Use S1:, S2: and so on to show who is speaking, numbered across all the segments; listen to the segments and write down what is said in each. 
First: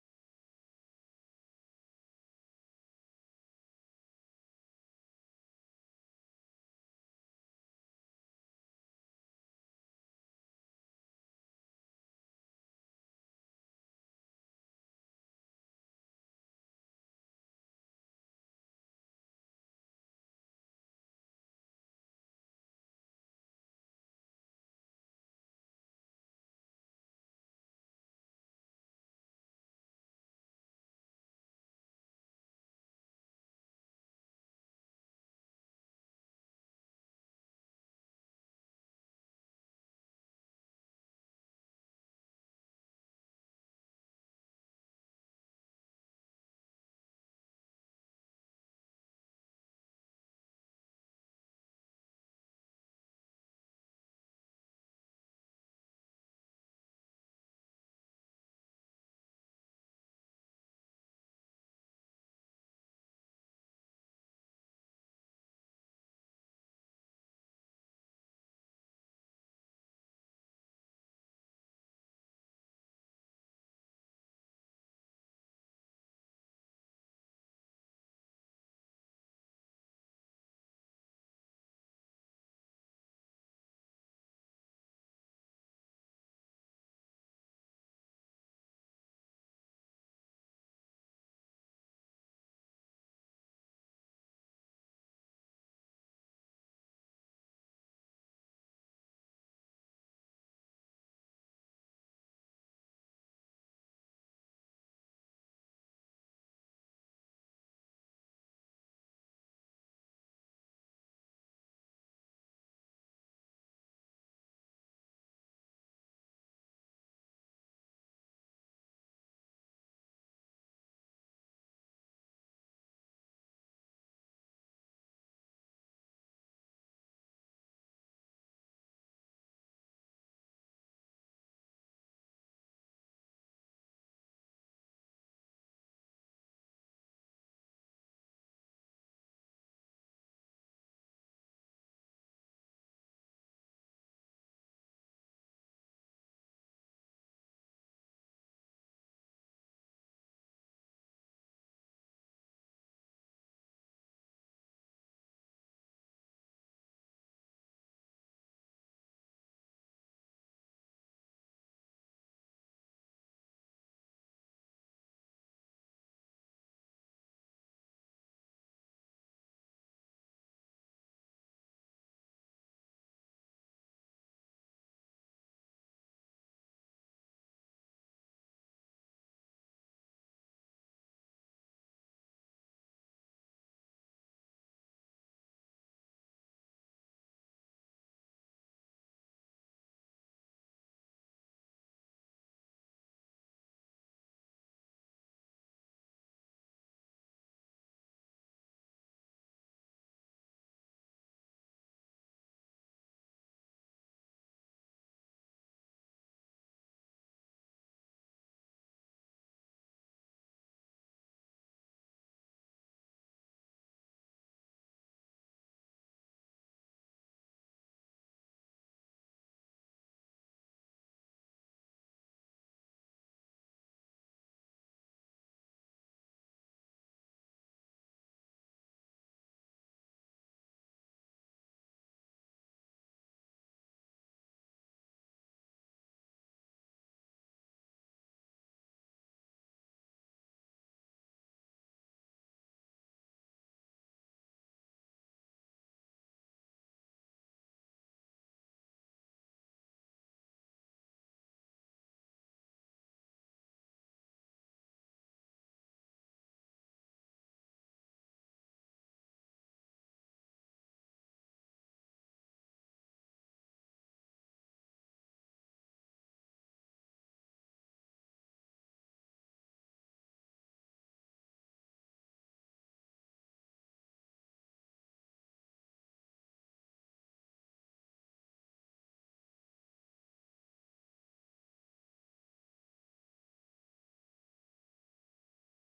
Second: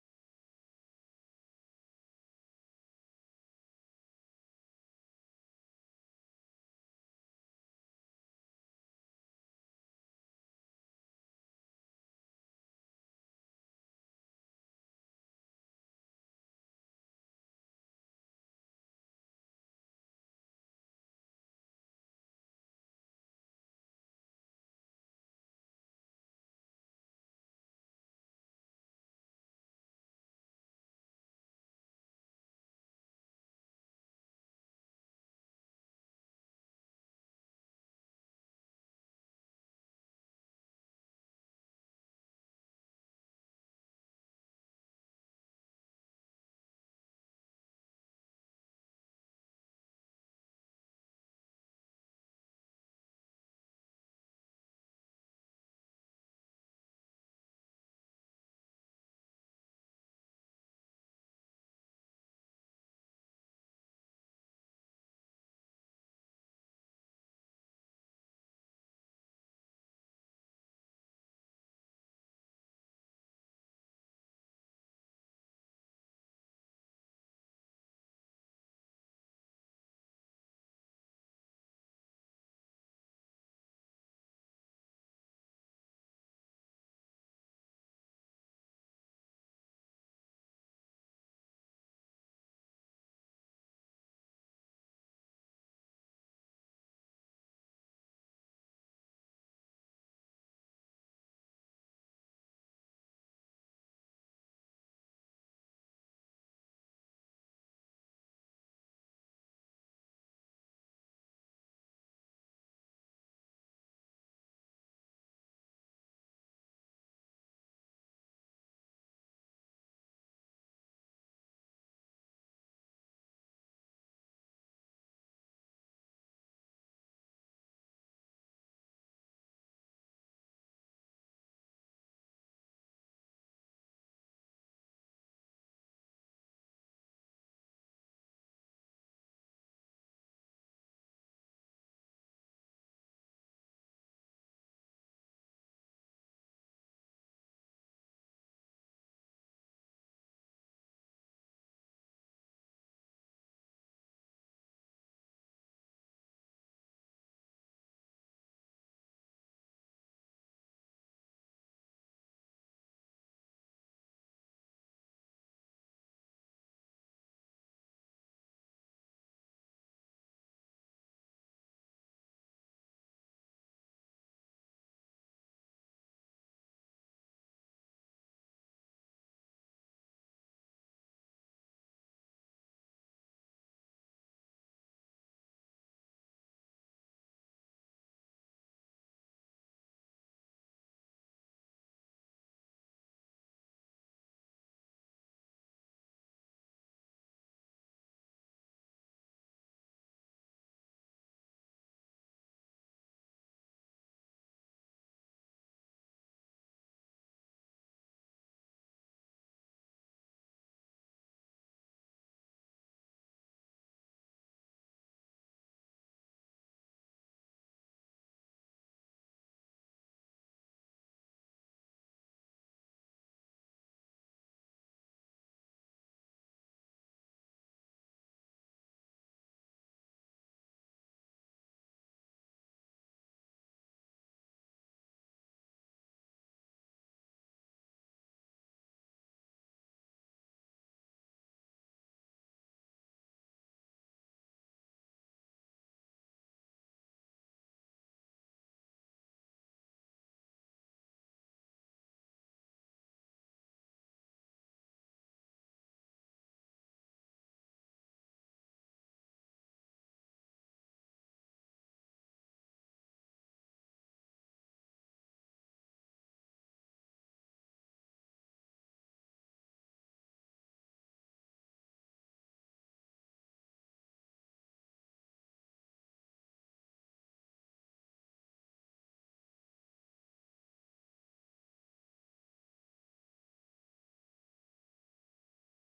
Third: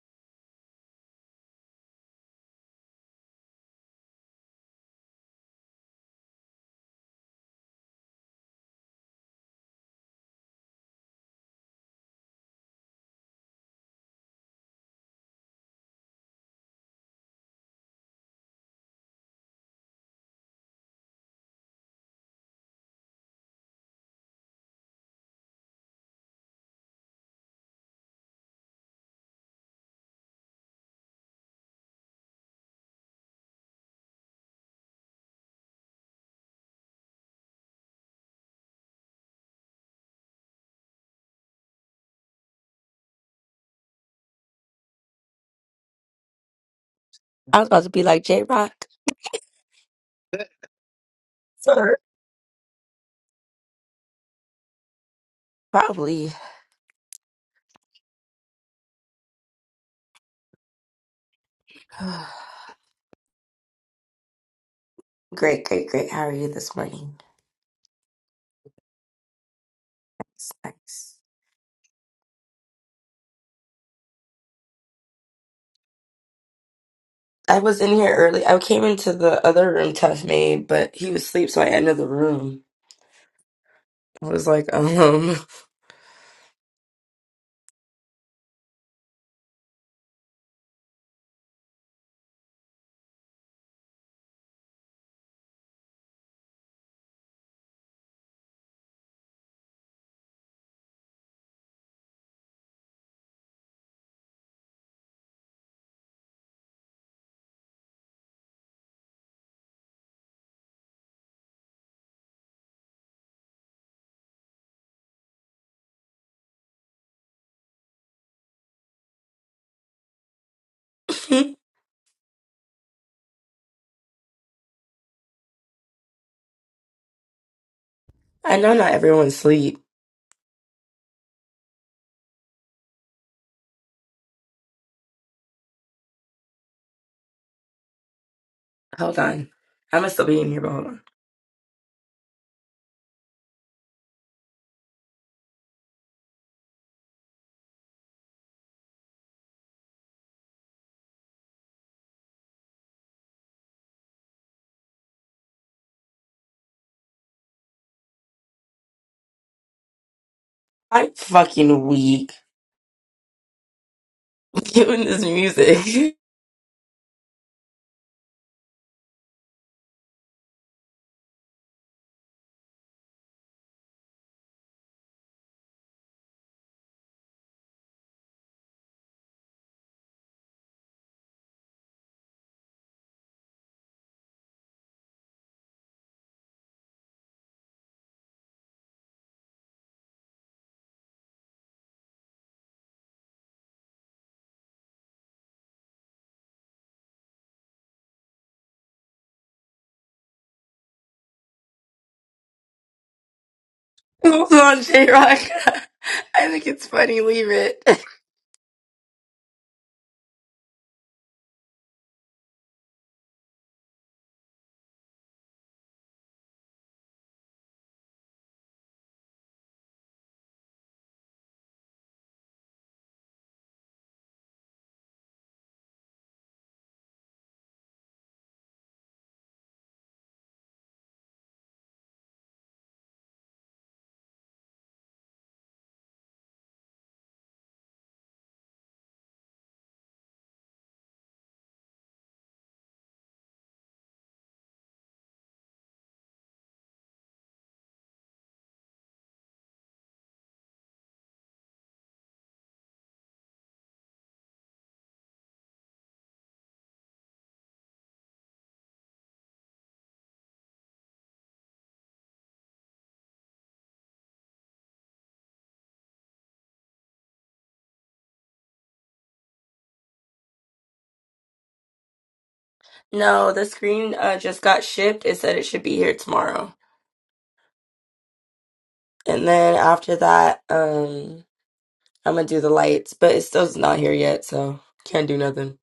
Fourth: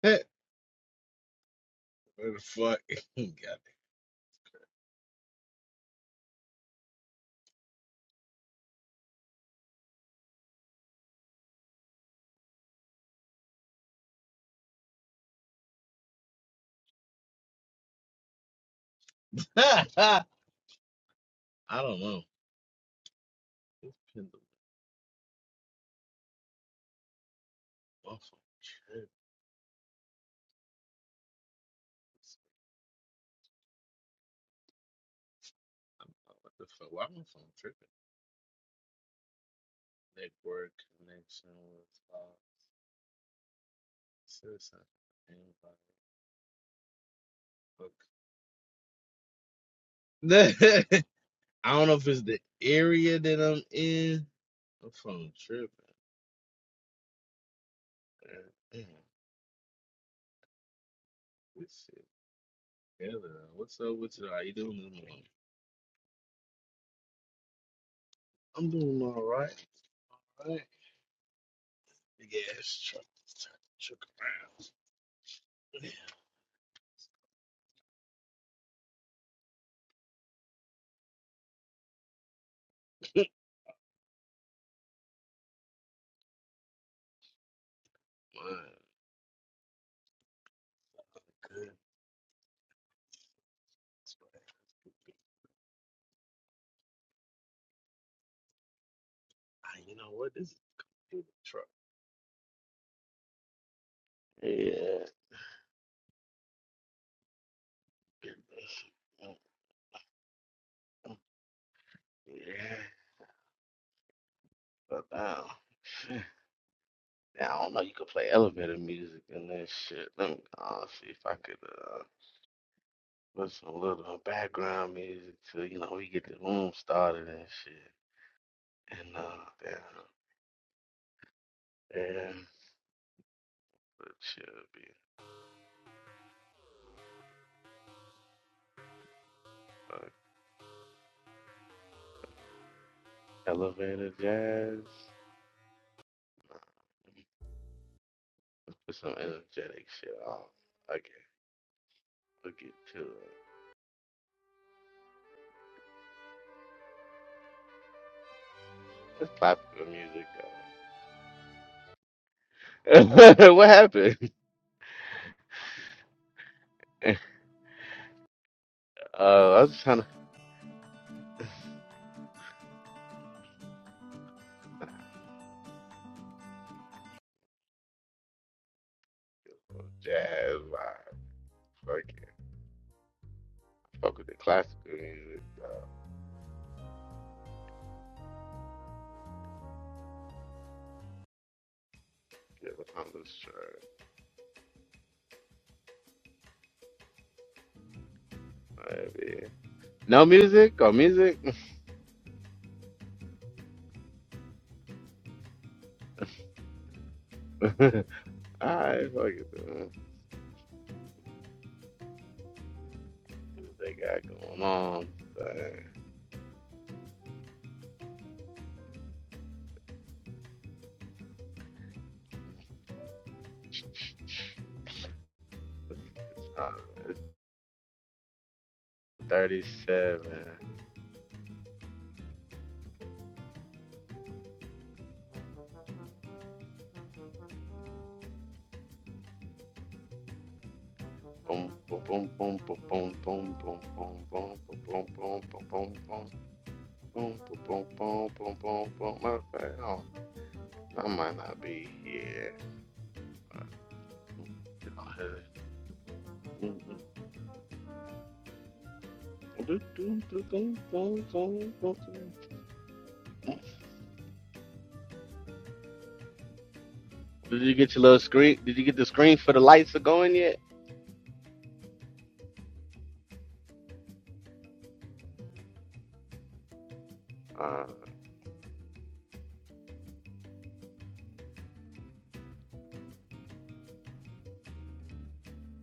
S1: Where the fuck he got? it? I don't know. This pin the my phone tripping. I don't know what the fuck. Why my phone tripping? Network connection with uh, citizen.
S2: I was about to be like J Rock.
S1: Anybody? Fuck. I don't know
S2: Sir.
S1: if it's the area that I'm in. My phone tripping.
S2: Probably.
S1: man. Damn, this shit together. What's up with you? How you doing this morning?
S2: great, great, great. How are you this morning?
S1: I'm doing all right.
S2: Nice,
S1: All right.
S2: nice.
S1: Big ass truck. Truck around.
S2: I was in here early. I came into the other room, Tough Made, but he was asleep, so I ended the room. I was like, um,
S1: Wow, good. Ah, You know what? This is a good truck. Yeah. Yeah, but now, now I don't know. You could play elevator music and that shit. Let me uh, see if I could uh, listen a little background music to you know we get the room started and shit.
S2: I know not
S1: And
S2: everyone's
S1: uh,
S2: asleep.
S1: yeah, yeah, but should be
S2: Hold on.
S1: uh,
S2: I must still be in here, but hold on.
S1: elevator jazz. Put some energetic shit on. Okay, we'll get to it. It's popular music.
S2: I'm fucking weak.
S1: though. what happened?
S2: doing this music.
S1: Uh, I was just trying to fuck with jazz vibe. Fuck it. Fuck with the classical music. Though. Yeah, what I'm just trying. Alright, yeah. No music or music?
S2: Hold on, J Rock. I think it's funny. Leave it.
S1: Alright, fuck it. Then. See What they got going on? Uh, it's 37. Boom, boom, boom, boom, boom, boom, boom, boom, boom, boom, boom, boom, boom, boom, boom, boom, boom, boom, boom, boom, boom, boom, boom. I might not be here. Did you get your little screen? Did you get the screen for the lights are going yet?
S2: No, the screen uh, just got shipped. It said it should be here tomorrow.
S1: Uh,
S2: And then after that, um, I'm gonna do the lights, but it still's not here yet, so can't do nothing.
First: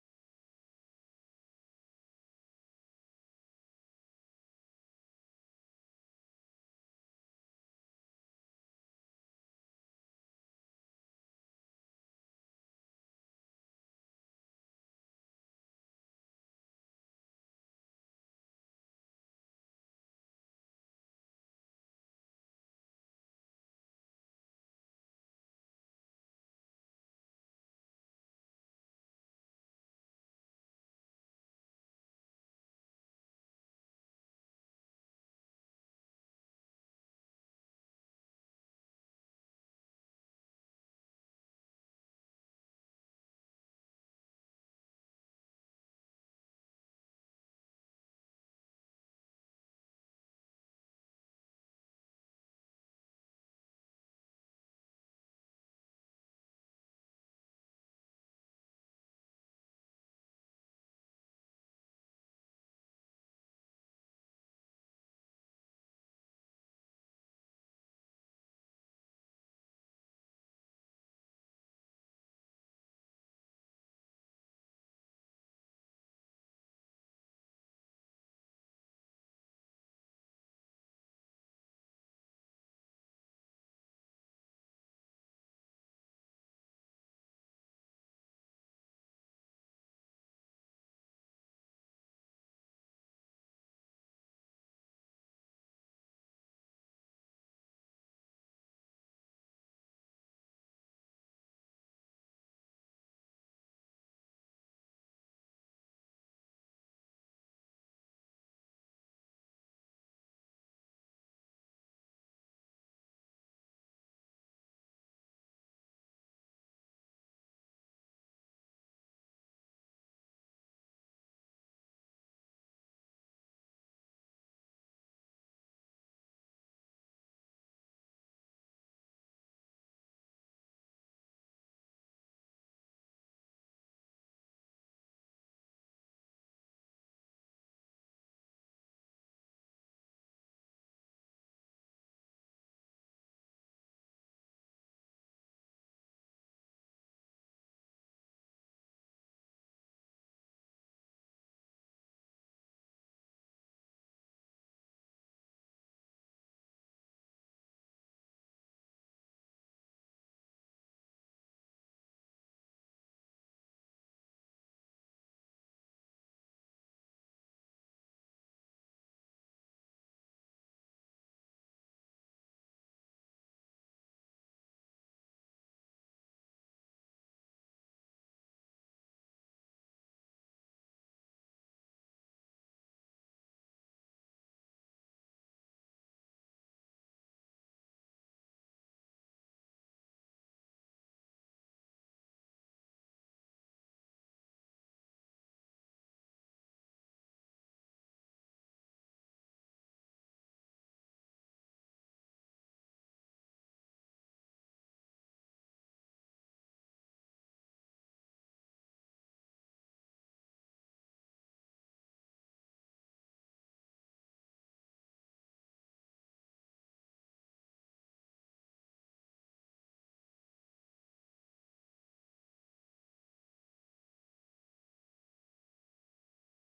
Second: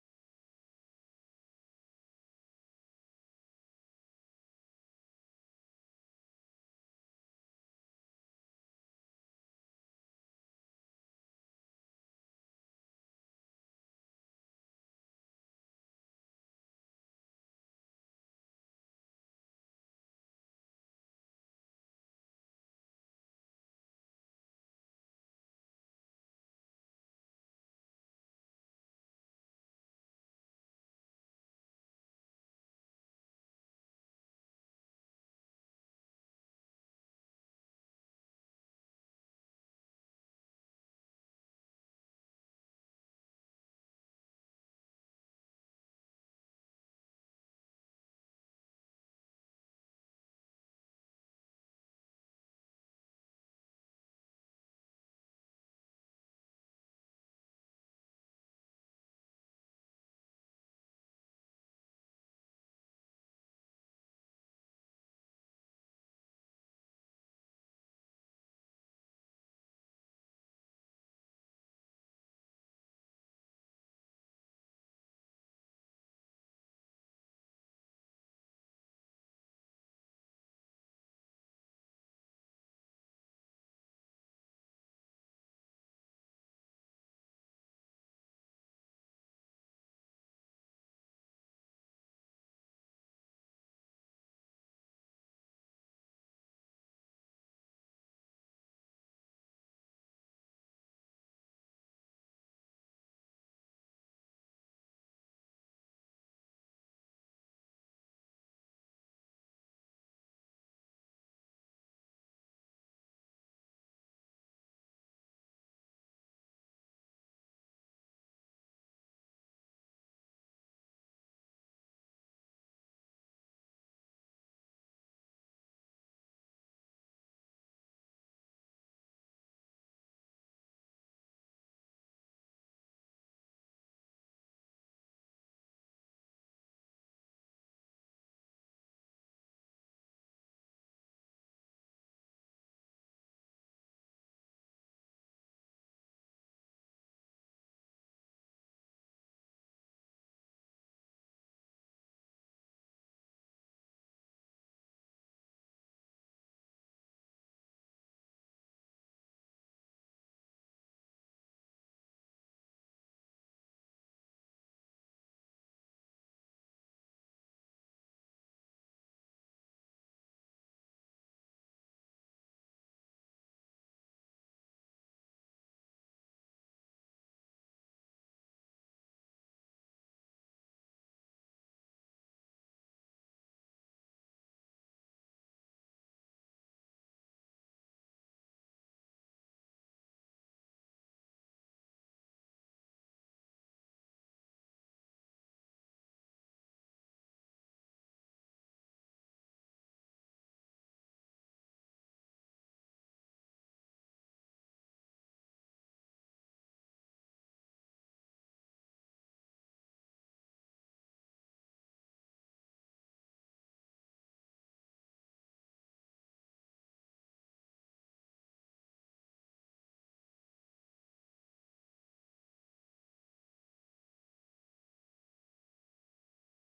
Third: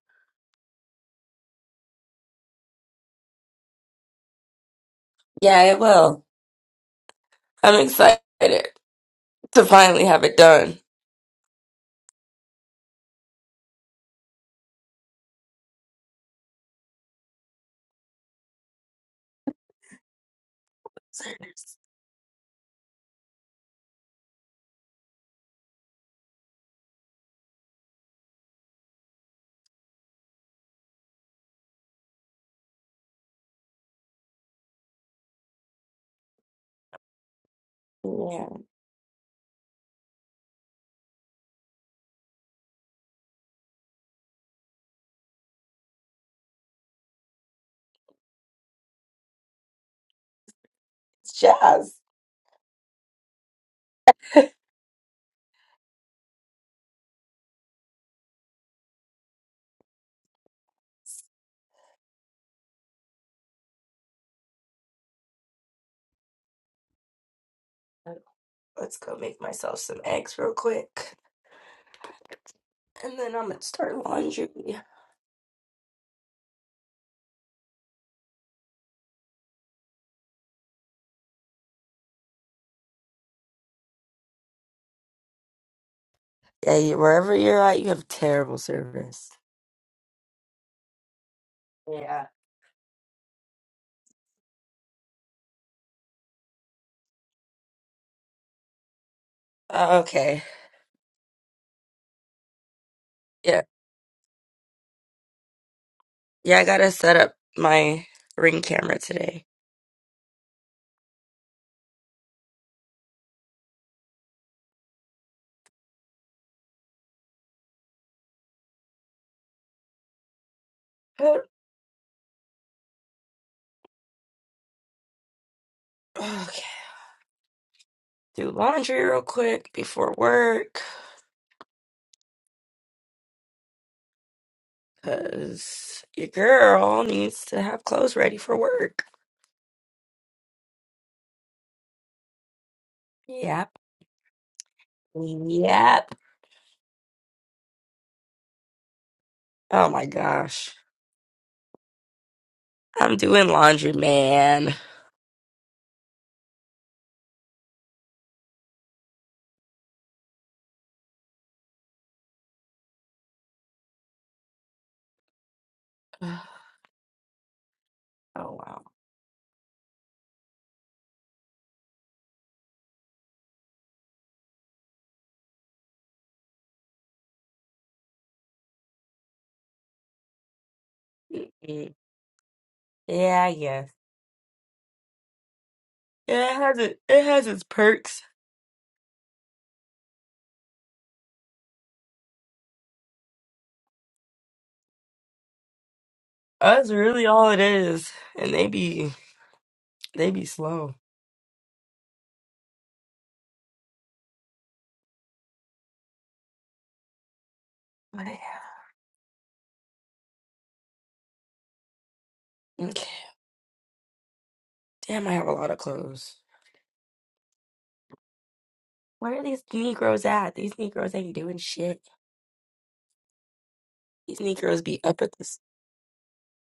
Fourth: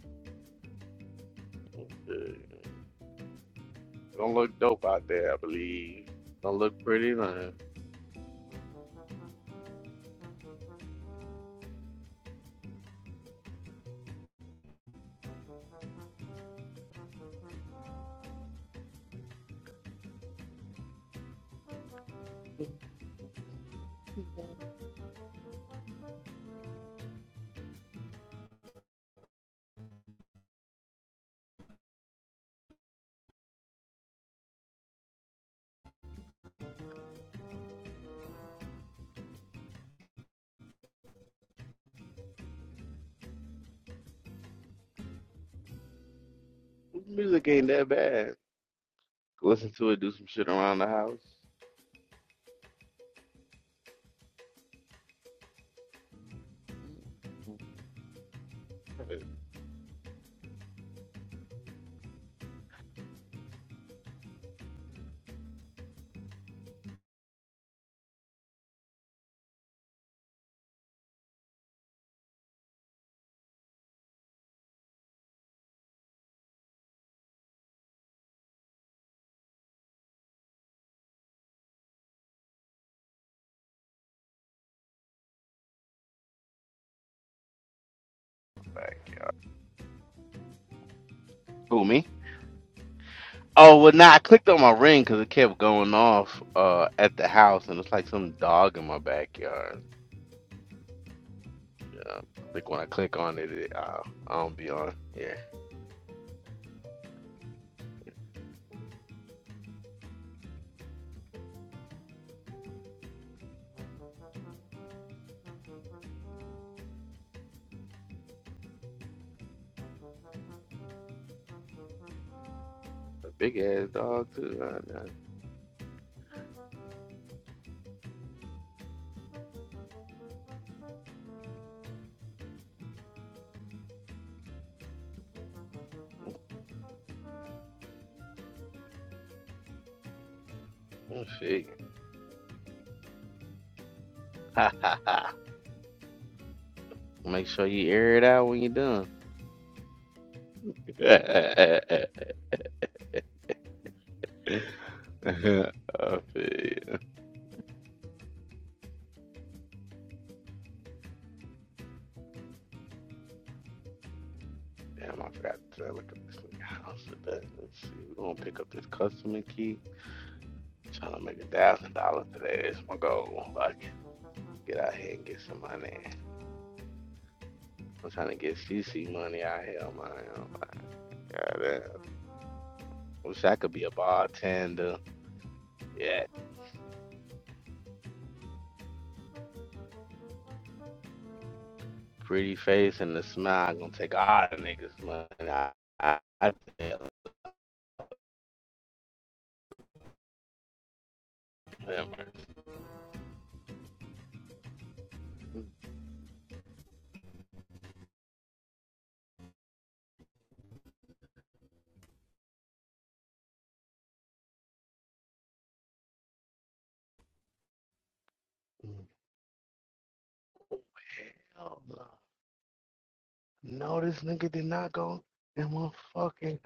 S1: don't look dope out there, I
S2: Yeah, it
S1: believe.
S2: will.
S1: Don't look pretty, man.
S2: I'm excited to finally have it done. Yeah,
S1: Music ain't that bad. Listen to it, do some shit around the house.
S2: it's jazz. Let's go make myself some eggs real quick, and then I'm gonna start laundry. Yeah, you- wherever you're at, you have terrible
S1: Like,
S2: service.
S1: Who, me?
S2: Yeah.
S1: Oh, well, nah, I clicked on my ring because it kept going off uh, at the house, and it's like some dog in my backyard.
S2: Oh, okay.
S1: Um, like when I click on it,
S2: Yeah.
S1: it uh, I don't be on. Yeah,
S2: Yeah, I gotta set up my ring camera today. But,
S1: a big ass dog too.
S2: okay. Do laundry real quick before work, cause your girl needs to have clothes ready for work.
S1: Right shit.
S2: Yep.
S1: Ha ha ha.
S2: Yep.
S1: Make sure you air it out when you're done.
S2: Oh my gosh.
S1: I
S2: I'm doing laundry, man.
S1: feel- Damn, I forgot to look at this house. Let's see. We're gonna
S2: Oh
S1: pick up
S2: wow.
S1: this customer key. I'm trying to make a thousand dollars today. That's my goal. Like, get out here and get some money. I'm trying to get CC money out here, man. Oh my god,
S2: Mm-mm. Yeah,
S1: Wish
S2: I
S1: I could be
S2: guess.
S1: a bartender. Yeah.
S2: Yeah, it has it it has its perks.
S1: pretty face and the smile gonna take all the niggas money. I, I, I
S2: That's
S1: tell him,
S2: really all it is. And they be they be slow.
S1: hell
S2: But yeah. Damn, I have a lot of clothes. Where are these Negroes at? These Negroes ain't doing shit.
S1: no. No, this
S2: These
S1: nigga did
S2: Negroes
S1: not
S2: be up
S1: go
S2: at this.
S1: in one fucking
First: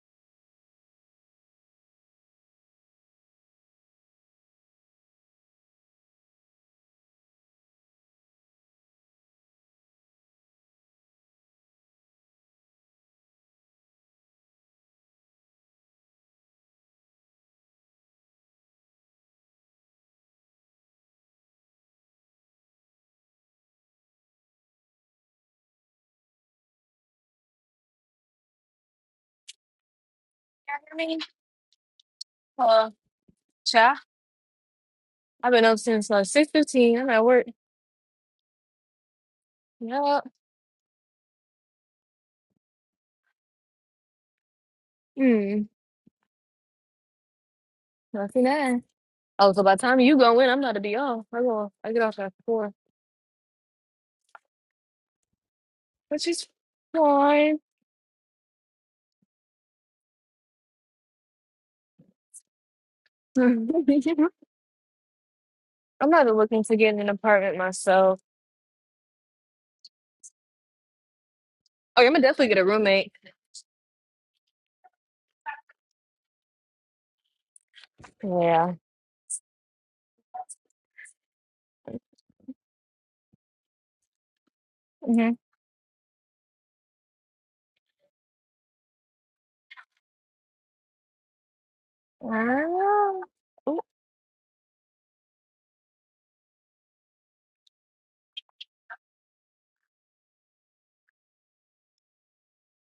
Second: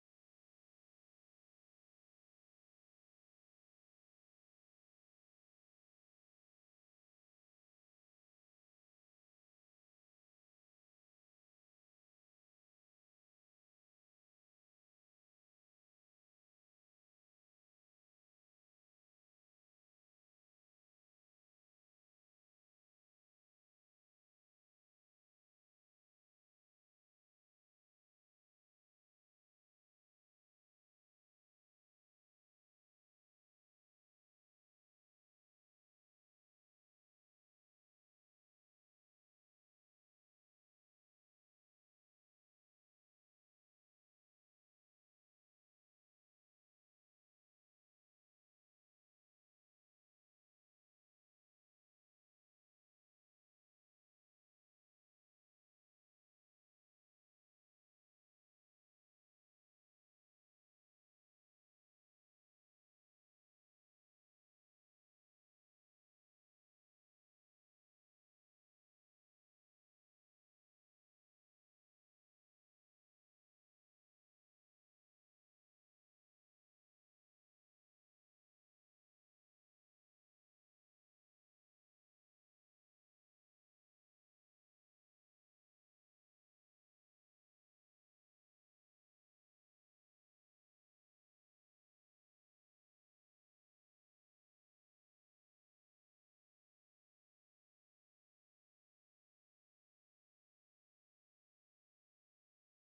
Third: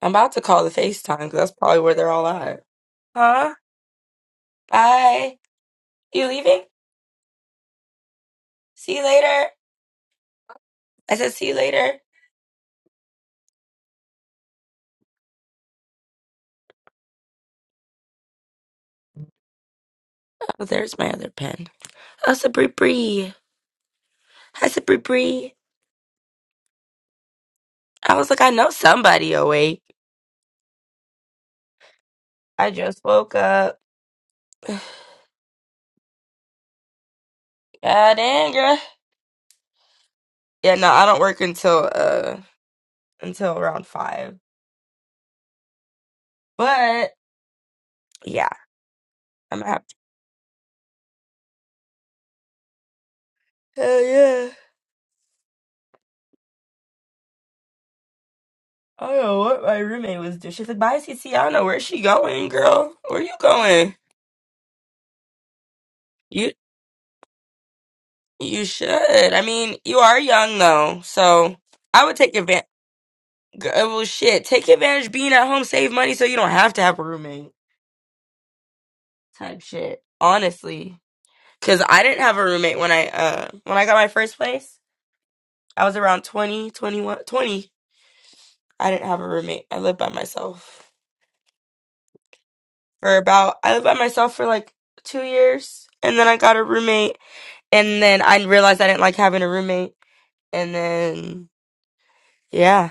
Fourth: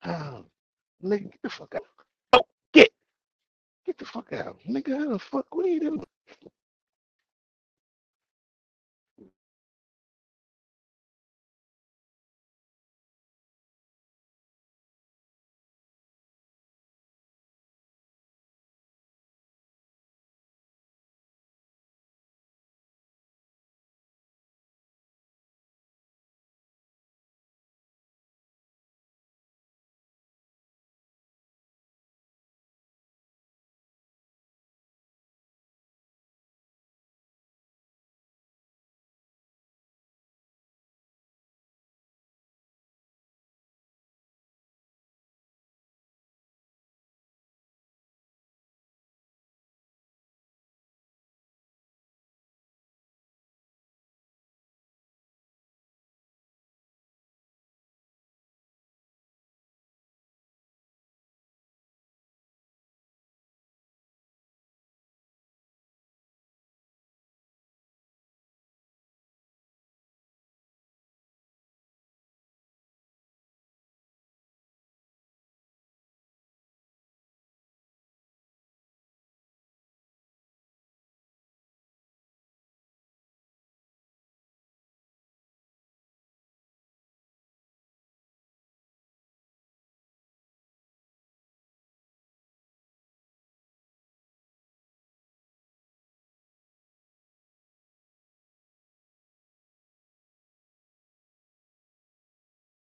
S2: I'm about to
S1: house.
S2: call the FaceTime
S1: Nigga,
S2: because
S1: get the
S2: that's
S1: fuck
S2: probably
S1: out.
S2: where they're all at.
S1: Get,
S2: Huh?
S1: get the fuck out. Nigga, how the
S2: Bye.
S1: fuck, what are you doing?
S2: You leaving? See you later. I said, see you later. Oh, there's my other pen. How's the Bree Bree? How's the Bree Bree? I was like, I know somebody awake.
S3: hear me?
S2: I
S3: Hello.
S2: just woke up.
S3: Yeah.
S2: God
S3: I've been up since like six fifteen. I'm at work.
S2: dang, girl.
S3: Yup.
S2: Yeah, no, I don't work until uh until around five.
S3: Hmm.
S2: But
S3: Nothing
S2: yeah,
S3: that. Oh,
S2: I'm
S3: so
S2: gonna
S3: by the
S2: have to.
S3: time you go in, I'm not to be off. I go. I get off at four,
S2: Hell yeah.
S3: which is fine.
S2: I don't know what my roommate was doing. She's like, "Bye, CC. I don't know where she going, girl. Where you
S3: I'm
S2: going?
S3: not
S2: You
S3: looking to get an apartment myself.
S2: you should. I mean, you are young though, so
S3: Oh,
S2: I
S3: yeah, I'm
S2: would
S3: gonna
S2: take
S3: definitely get a
S2: advantage.
S3: roommate.
S2: Well, shit, take advantage being at home, save money, so you don't have to have a roommate.
S3: Yeah.
S2: Type shit, honestly. Cause I didn't have a roommate when I uh when I got my first place.
S3: hmm
S2: I was around 20, 21, 20. I didn't have a roommate. I lived by myself for about.
S3: Ah.
S2: I
S3: Ooh.
S2: lived by myself for like two years, and then I got a roommate And then I realized I didn't like having a roommate. And then, yeah.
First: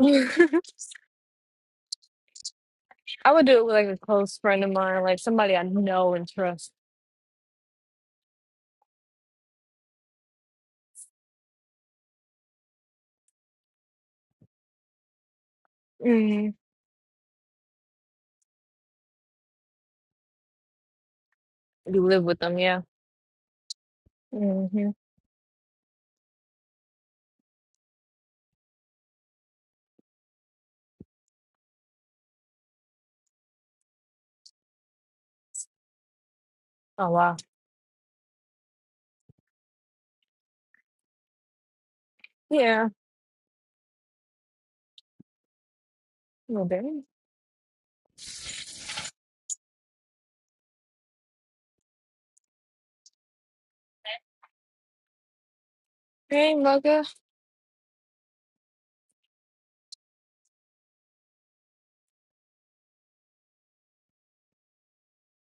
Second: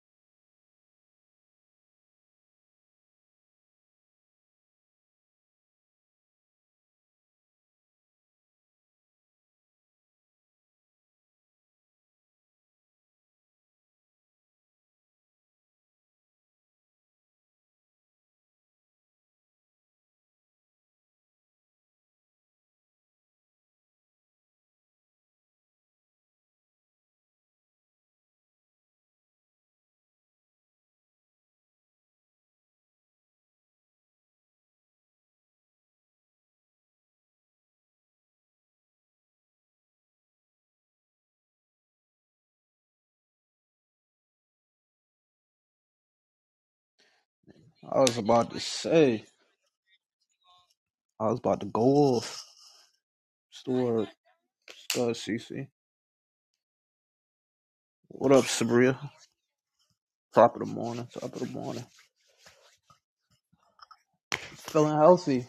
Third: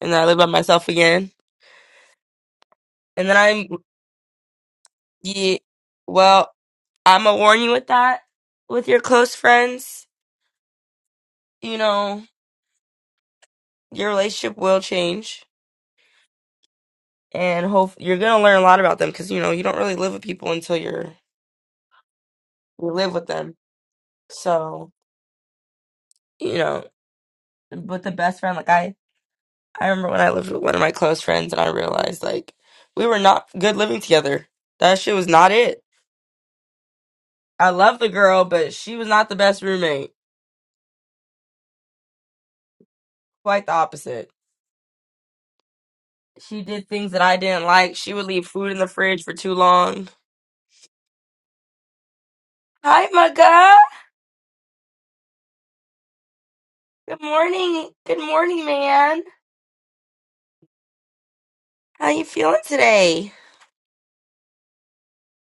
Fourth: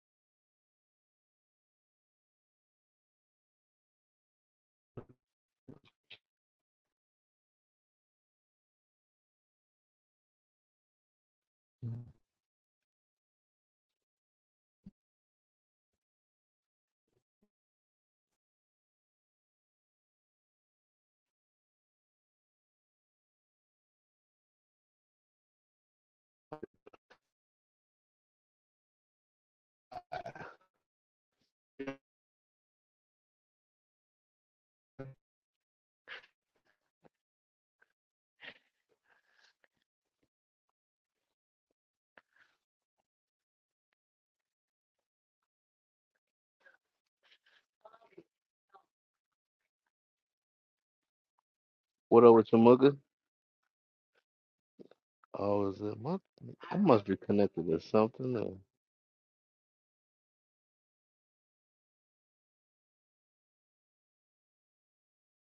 S2: And then I live by myself again. And
S3: I
S2: then
S3: would do it with
S2: I'm,
S3: like a close friend of mine, like
S2: yeah,
S3: somebody I know and
S2: well,
S3: trust.
S2: I'm going to warn you with that. With your close friends, you know, your relationship will change.
S3: hmm
S2: And hope you're going to learn a lot about them because, you know, you don't really live with people until you're,
S3: You live with them, yeah.
S2: you live with them.
S3: hmm
S2: So, you know, with the best friend, like I, I remember when I lived with one of my close friends and I realized like we were not good living together. That shit was not it
S3: Oh wow.
S2: I love the girl, but she was not the best roommate.
S3: Yeah.
S2: Quite the opposite.
S3: A
S2: She
S3: little
S2: did
S3: bit.
S2: things that I didn't like.
S4: I
S2: She
S4: was
S2: would leave
S4: about to
S2: food in the fridge
S4: say,
S2: for too long.
S4: I was about to go
S1: What over
S4: off.
S1: to Mugga?
S2: Hi,
S4: It's the
S2: Mugga.
S4: word, it's
S1: Oh,
S4: CC.
S1: is it Mugga?
S3: Dang,
S1: I must
S3: Bugger,
S1: be
S2: Good
S1: connected with
S2: morning. Good
S4: What
S1: something.
S4: up,
S1: Or...
S2: morning,
S4: Sabria?
S2: man.
S4: Top of the morning, top of the morning.
S2: How you feeling today?
S4: Feeling healthy,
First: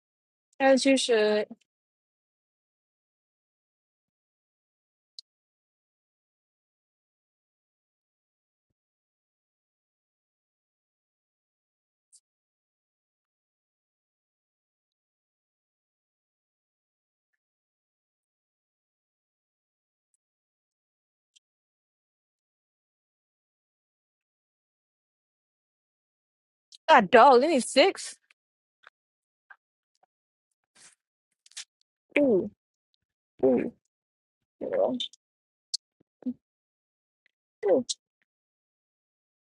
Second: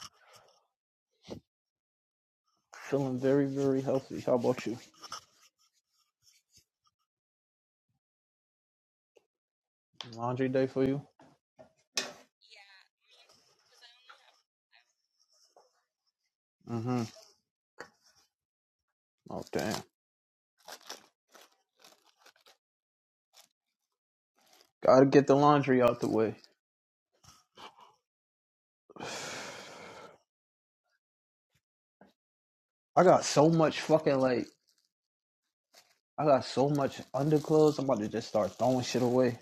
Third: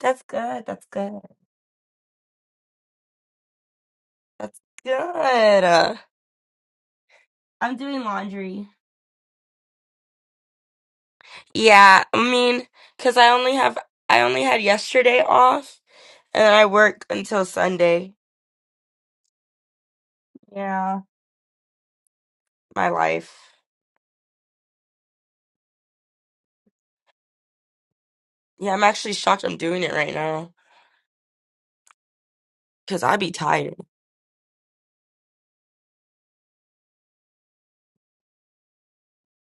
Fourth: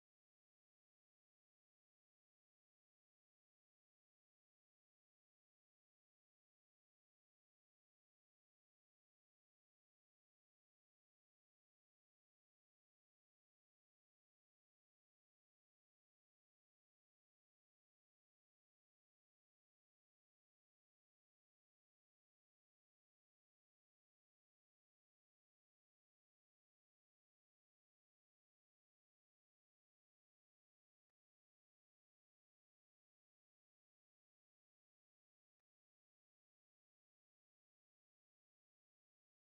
S2: That's good.
S3: as
S2: That's
S3: you
S2: good.
S3: should.
S4: feeling very, very healthy. How
S2: That's
S4: about you?
S2: good. Uh, I'm doing laundry.
S4: Laundry day for you?
S2: Yeah, I mean, cause I only have I only had yesterday off, and then I
S4: Mm-hmm.
S2: work until Sunday.
S4: Oh damn.
S2: Yeah, my life.
S4: Gotta get the laundry out the way.
S3: God, dog, they need six?
S2: Yeah, I'm actually shocked I'm doing it right now,
S3: Ooh,
S2: cause
S4: I
S2: I
S4: got
S2: be
S4: so
S3: ooh,
S2: tired.
S4: much fucking like,
S3: girl.
S4: I got so much underclothes.
S3: Ooh.
S4: I'm about to just start throwing shit away.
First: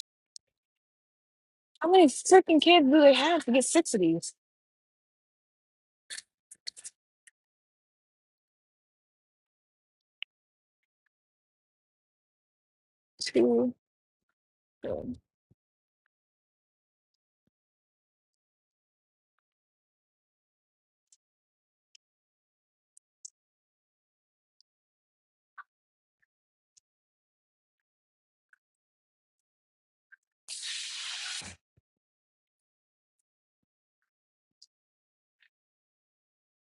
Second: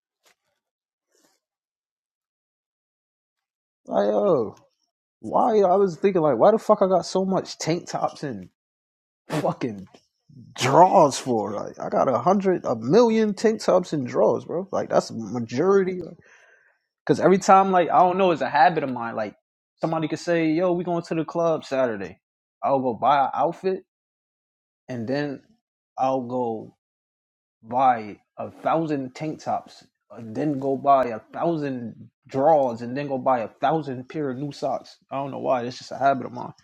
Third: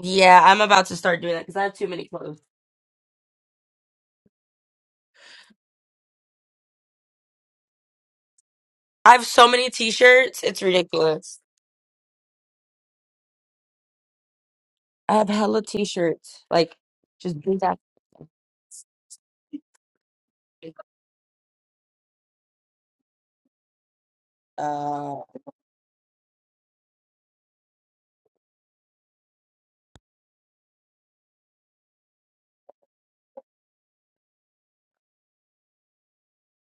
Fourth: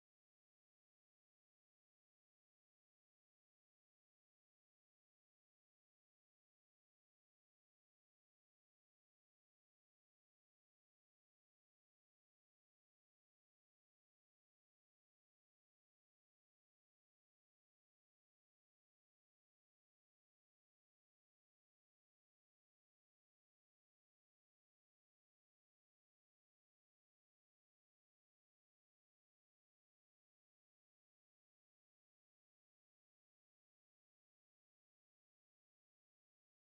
S2: Yeah, I'm about to start doing that because I have too
S3: How
S2: many
S3: many
S2: clothes.
S3: freaking kids do they have to get six of
S4: Like,
S3: these?
S4: oh, why? I was thinking like, why the fuck I got so much tank tops and
S2: I have so many
S4: fucking
S2: t-shirts. It's
S4: drawers
S2: ridiculous.
S4: for? Like, I got a hundred, a million tank
S3: Two.
S4: tops and drawers, bro. Like, that's
S2: I
S4: a
S3: um,
S2: have hella
S4: majority.
S2: t-shirts. Like,
S4: Because every
S2: just do
S4: time,
S2: that.
S4: like, I don't know, it's a habit of mine. Like, somebody could say, "Yo, we going to the club Saturday." I'll go buy an outfit, and
S2: Uh,
S4: then I'll go buy a thousand tank tops, and then go buy a thousand drawers, and then go buy a thousand pair of new socks. I don't know why. It's just a habit of mine.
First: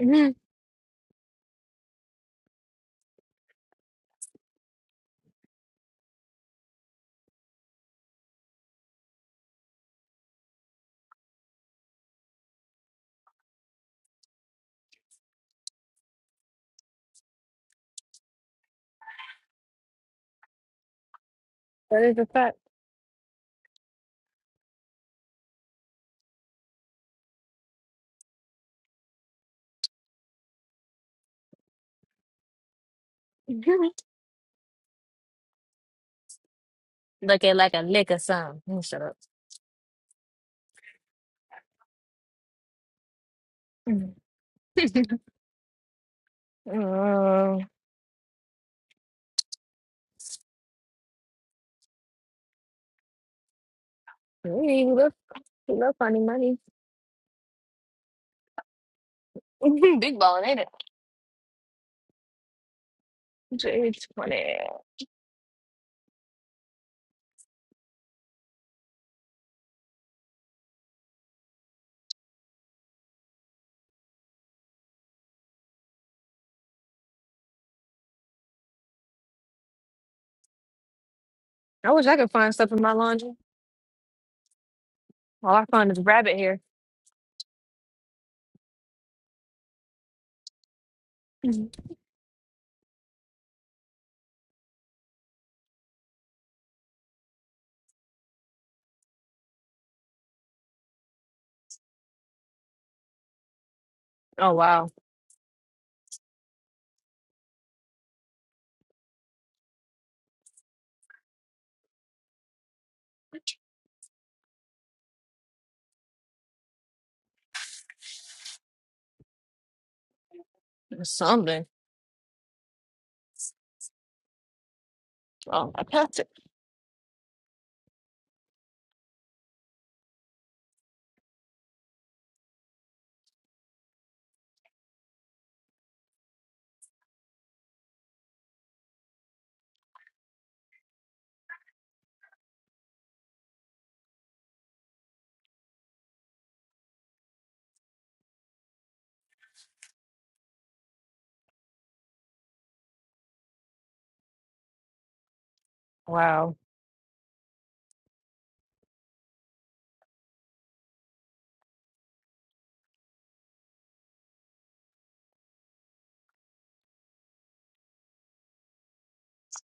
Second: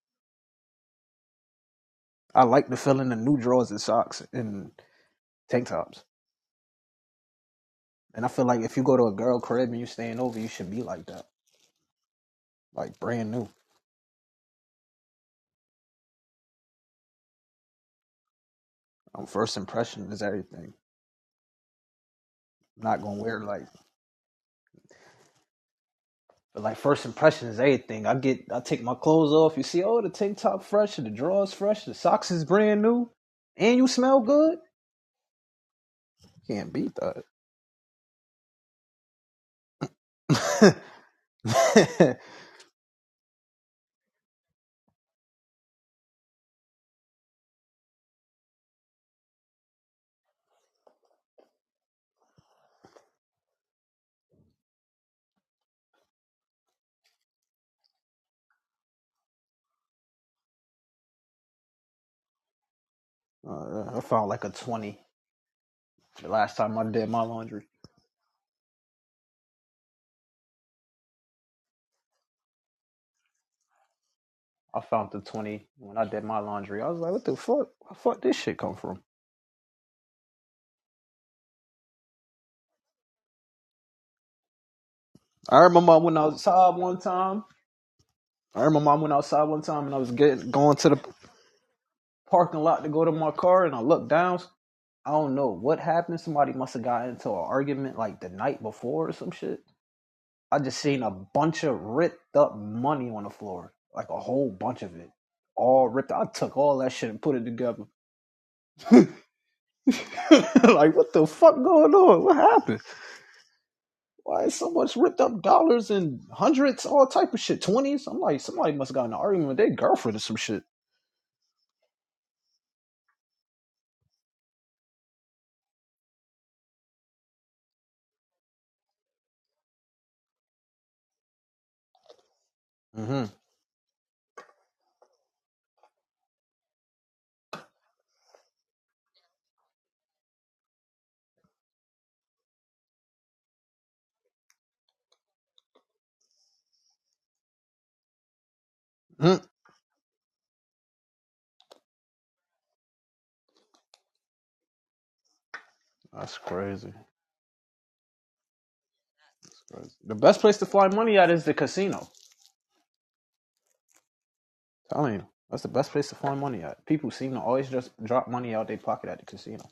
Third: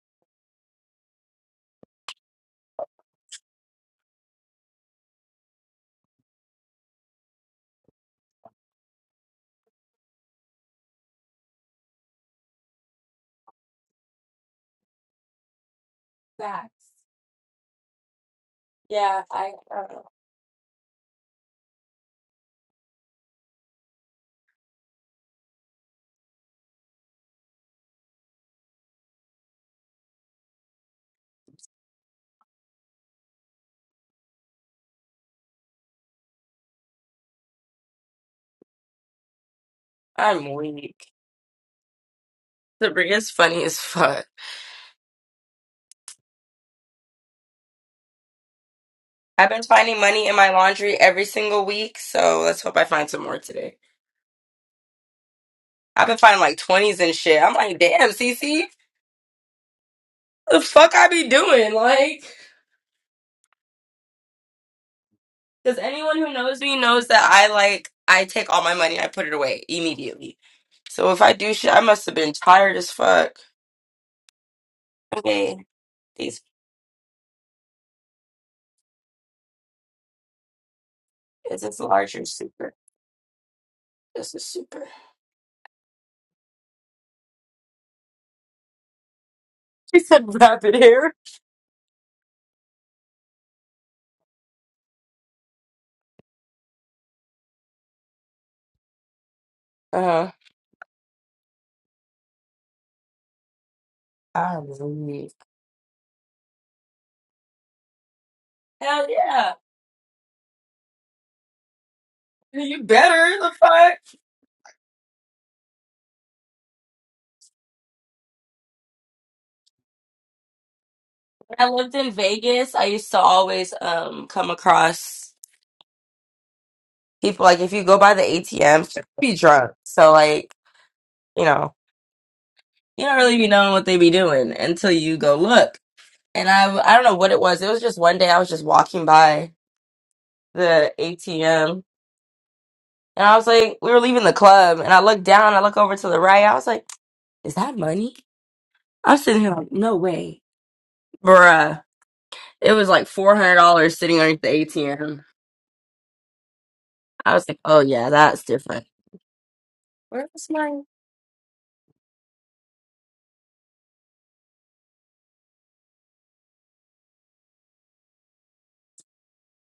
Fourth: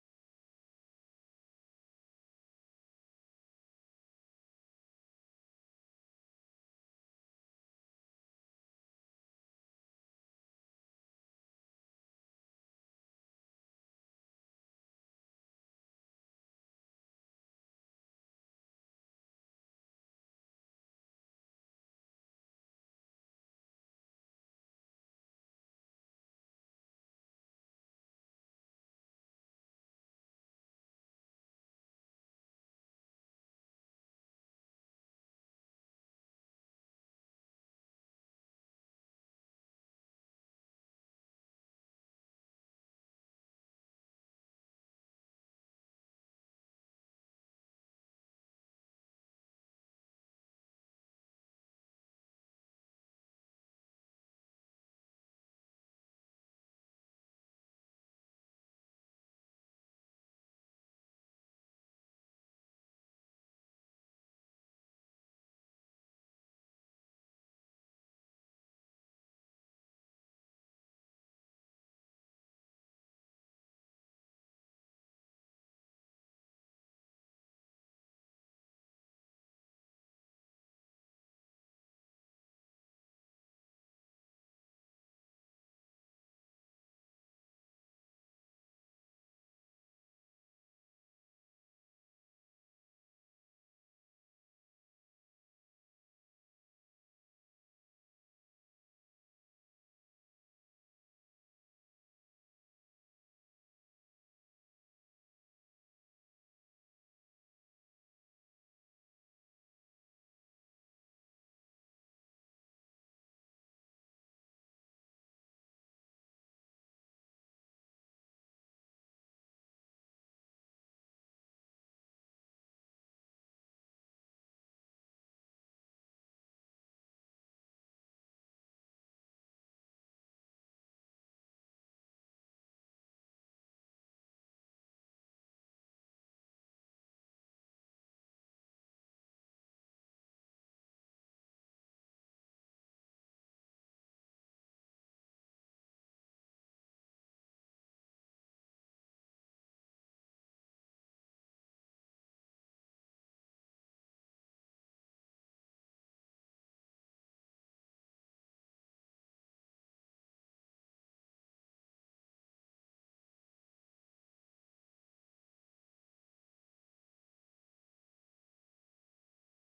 S3: mhm,
S4: I like the feeling of new drawers and socks and tank tops. And I feel like if you go to a girl crib and you staying over, you should be like that, like brand new.
S2: yeah,
S4: Um,
S2: I,
S4: first
S2: uh,
S4: impression is everything.
S3: That is a fact.
S4: I'm not gonna wear like, but like first impression is everything. I get, I take my clothes off. You see, oh, the tank top fresh, the drawers fresh, the socks is brand new, and you
S3: Mhm.
S4: smell good. Can't beat
S3: Looking like a lick or something. Mm, Shut up.
S2: I'm
S4: that.
S2: weak. Sabrina's funny as
S3: Mhm.
S2: fuck.
S3: Uh,
S2: I've been finding money in my laundry every single week, so let's hope I find some more today.
S3: hey, we love, we love
S2: I've been
S3: finding
S2: finding like
S3: money.
S2: 20s and shit. I'm like, damn, Cece,
S3: Big ballin', ain't
S2: the
S3: it?
S2: fuck I be doing? Like,
S4: Uh, I
S3: It's
S4: found like a
S3: funny.
S4: twenty
S2: Because anyone
S4: the
S2: who
S4: last
S2: knows
S4: time
S2: me
S4: I
S2: knows
S4: did my
S2: that I
S4: laundry.
S2: like I take all my money and I put it away immediately. So if I do shit, I must have been tired as fuck.
S4: I found the
S2: Okay,
S4: twenty when I did my
S2: these
S4: laundry. I was like, what the fuck? Where the fuck this shit come from?
S2: is this
S3: I wish I
S2: larger
S3: could find stuff
S2: super?
S3: in my laundry.
S2: This is super.
S3: All
S4: I
S3: I find
S4: remember I
S3: is
S4: went
S3: rabbit hair.
S4: outside one time I remember I went outside one time and
S2: She
S4: I was
S2: said
S4: getting
S2: rapid
S4: going to the
S2: hair.
S3: Mhm.
S4: parking lot to go to my car and I looked down. I don't know what happened. Somebody must have got into an argument like the night before or some shit.
S2: Uh,
S4: I just seen a bunch of ripped up money on the floor, like a whole
S3: Oh,
S2: I'm
S4: bunch
S3: wow.
S4: of it,
S2: weak.
S4: all ripped. I took all that shit and put it together.
S2: Hell yeah,
S4: like what the fuck going on? What happened?
S2: you better the fuck.
S4: Why is so much ripped up dollars and hundreds, all type of shit, twenties? I'm like somebody must have got in an argument with their girlfriend or some shit.
S2: When
S3: Something.
S2: I lived in Vegas. I used to always um come across
S3: Oh, I passed it.
S2: people like if you go by the ATM, be drunk. So like you know you don't
S4: hmm
S2: really be knowing what they be doing until you go look. and I—I w- I don't know what it was. It was just one day I was just walking by the ATM and I was like, we were leaving the club and I looked down, I look over to the right, I was like, is that money? I'm sitting here like, no way. Bruh. It was like four hundred dollars sitting underneath the ATM.
S4: That's
S3: Wow.
S4: crazy.
S2: I was like, oh yeah, that's different.
S4: The
S2: Where
S4: best
S2: was
S4: place to
S2: my
S4: find money at is the casino. I'm Telling you, that's the best place to find money at. People seem to always just drop money out their pocket at the casino.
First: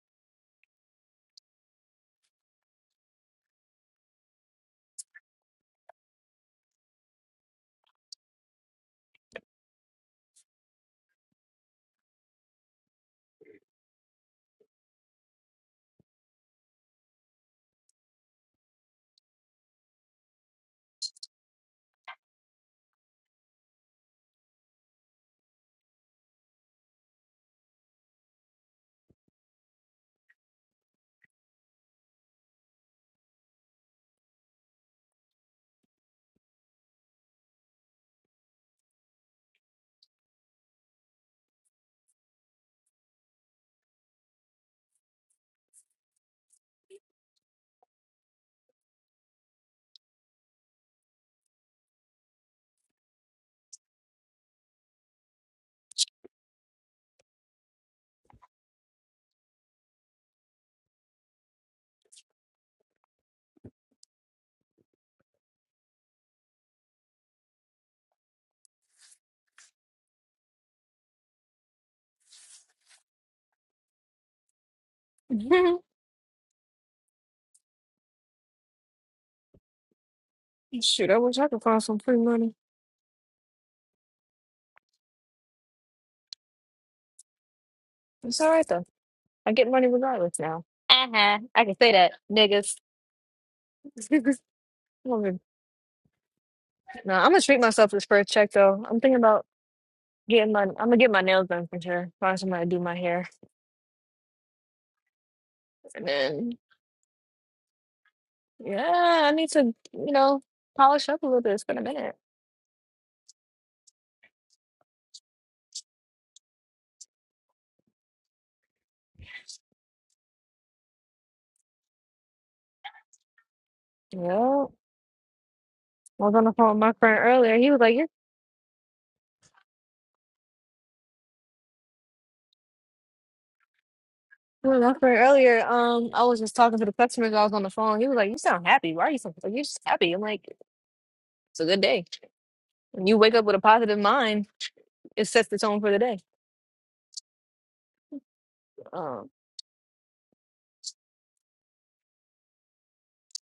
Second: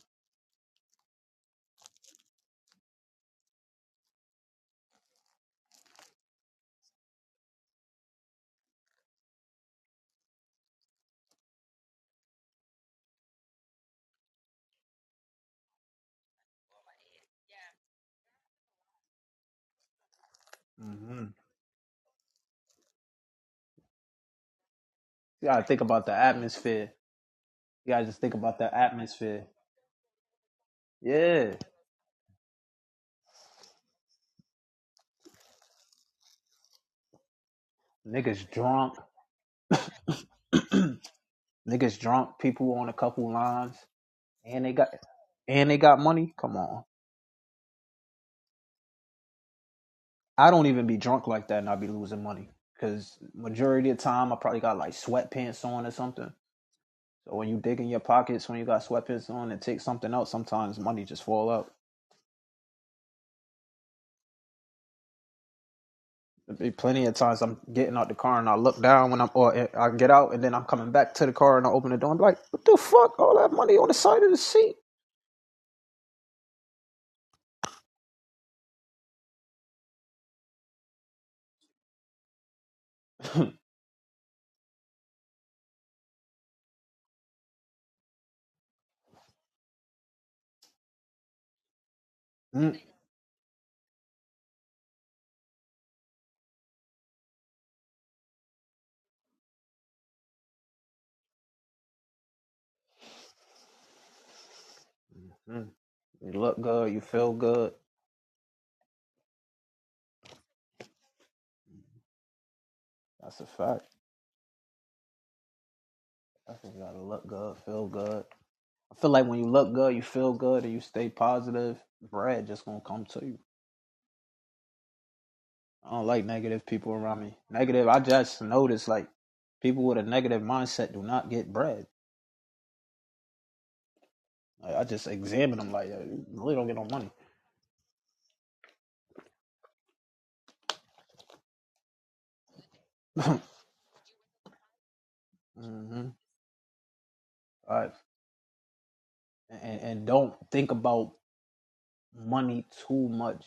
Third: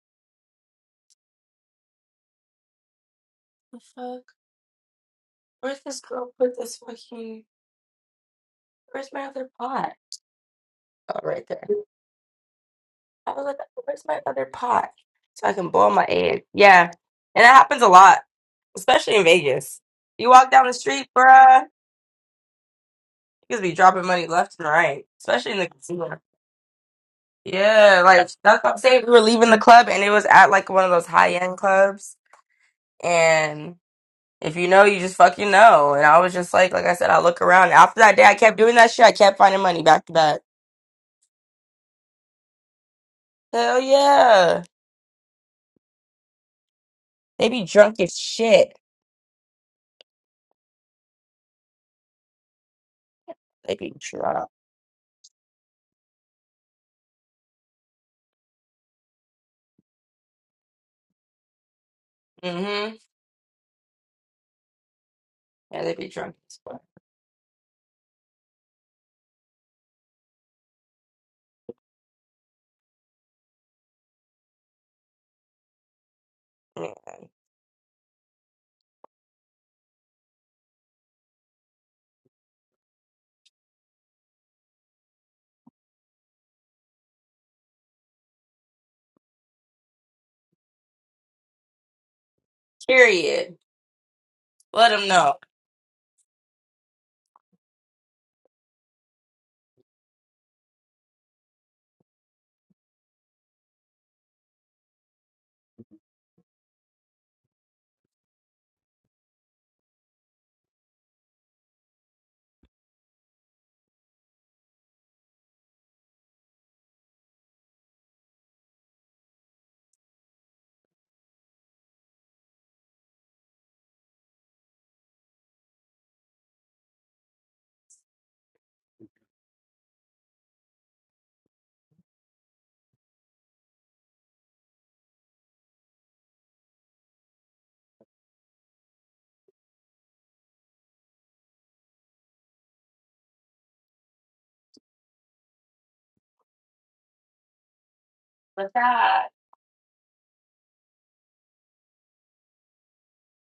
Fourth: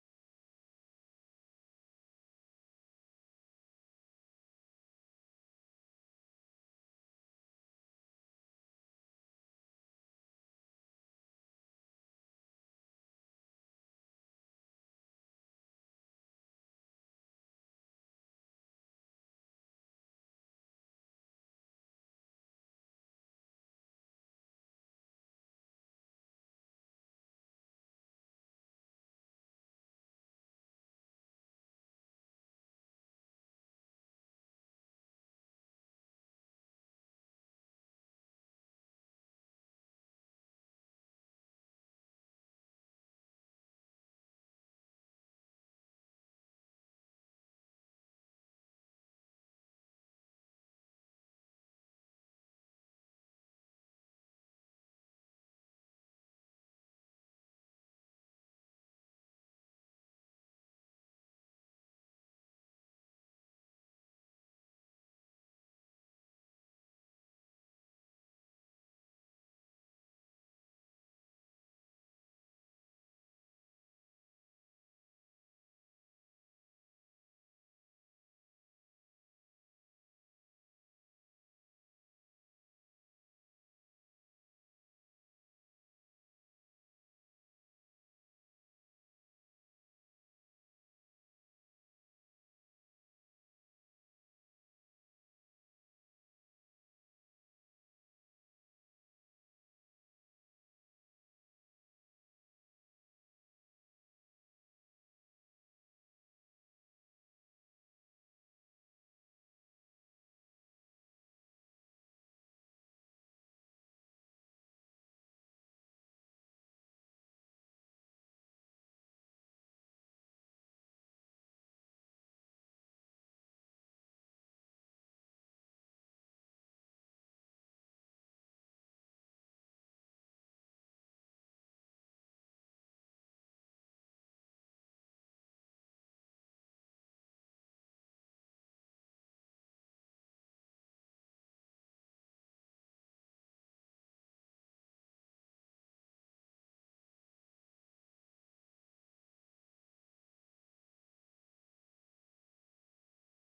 S2: the fuck? Where's this girl put this fucking where's my other pot? Oh right there. I was like, where's my other pot? So I can boil my egg. Yeah. And it happens a lot. especially in Vegas. You walk down the street,
S4: hmm
S2: bruh, you could be dropping money left and right,
S4: You
S2: especially in
S4: gotta
S2: the
S4: think about the
S2: casino.
S4: atmosphere. You
S2: Yeah,
S4: gotta
S2: like
S4: just think about
S2: that's what
S4: the
S2: I'm saying. We were
S4: atmosphere.
S2: leaving the club and it was at like one of those high
S4: Yeah,
S2: end clubs. And if you know, you just fucking know. And I was just like, like I said, I look around. After that day, I
S4: niggas
S2: kept doing that
S4: drunk,
S2: shit. I kept finding money back to back.
S4: niggas drunk. People on a couple lines,
S2: Hell yeah.
S4: and they got and they got money. Come on,
S2: They be drunk as shit.
S4: I don't even be drunk like that, and I be losing money because
S2: They
S4: majority
S2: be
S4: of the time I
S2: drunk.
S4: probably got like sweatpants on or something. So when you dig in your pockets, when you got sweatpants on and take something out, sometimes money just fall out.
S2: Mm hmm. Yeah, they be drunk.
S4: plenty of times I'm getting out the car and I look down when I'm, or I get out and then I'm coming back to the car and I open the door and be like, what the fuck? All that money on the side of the seat.
S3: Shoot, I wish I could find some free money. It's all right though. I get money regardless now. Uh-huh. I can say that, niggas.
S4: Mm,
S2: Period. Let them
S3: no,
S2: know.
S3: I'm gonna treat myself this first check though. I'm thinking about getting my I'm gonna get my nails done for sure. Find somebody to do my hair.
S4: mm.
S3: And
S4: you
S3: then
S4: look good, you feel good.
S3: yeah, I need to, you know, polish up a little bit. It's been a minute.
S4: That's a fact. I think you gotta look good, feel good. I feel like when you look good, you feel good, and you stay positive. Bread just gonna come to you.
S3: Yeah.
S4: I don't
S3: I
S4: like
S3: was on the
S4: negative
S3: phone with my
S4: people
S3: friend
S4: around me.
S3: earlier. He was
S4: Negative,
S3: like,
S4: I
S3: You're
S4: just notice like people with a negative mindset do not get bread. Like,
S3: with
S4: I
S3: my
S4: just
S3: friend
S4: examine
S3: earlier.
S4: them like, "Yo,
S3: Um, I
S4: you
S3: was just
S4: really don't get
S3: talking to
S4: no
S3: the
S4: money.
S3: customers I was on the phone. He was like, You sound happy. Why are you so like you're just happy? I'm like, it's a good day. When you wake up with a positive mind, it sets the tone for the
S4: hmm
S3: day.
S4: right.
S2: But that,
S3: Um,
S4: and, and don't think about money too much.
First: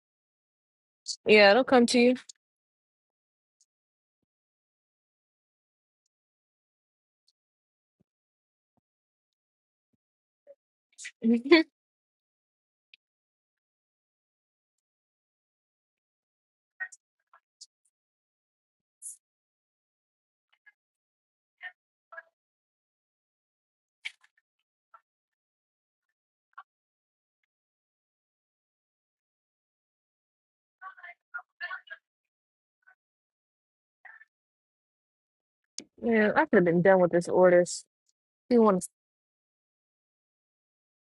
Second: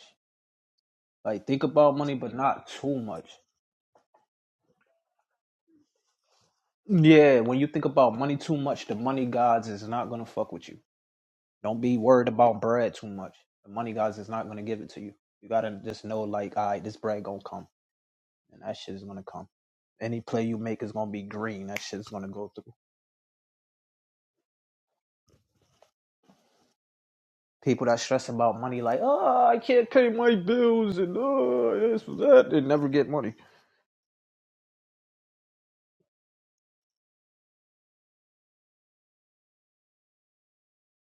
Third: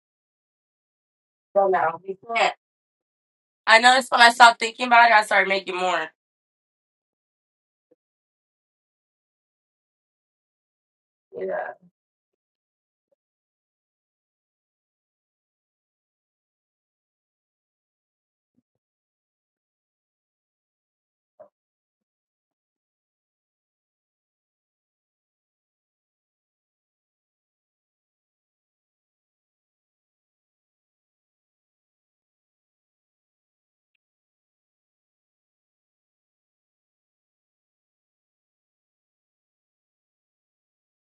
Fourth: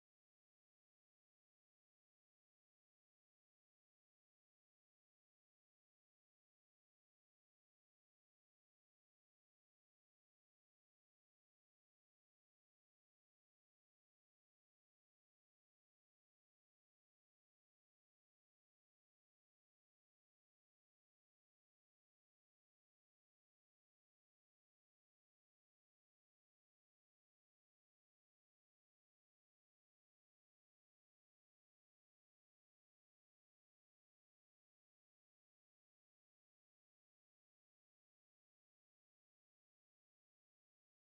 S4: Like,
S3: yeah,
S2: I
S4: think
S3: it'll
S2: don't
S3: come
S4: about
S3: to
S2: know.
S3: you.
S2: We
S4: money, but
S2: can't.
S4: not too much.
S2: I noticed when I stopped thinking about it, I started making more.
S4: Yeah, when you think about money too much, the money gods is not going to fuck with you.
S2: Yeah.
S3: yeah,
S4: Don't be worried about bread too much. The money gods is not going to give it to you. You got to just know, like, all right, this bread going to come, and that shit is going to come Any play you make is gonna be green. That shit's gonna go through. People that stress about money, like, oh, I can't pay my bills and oh, this was that, they never get money.
S3: I could have been done with this orders. You want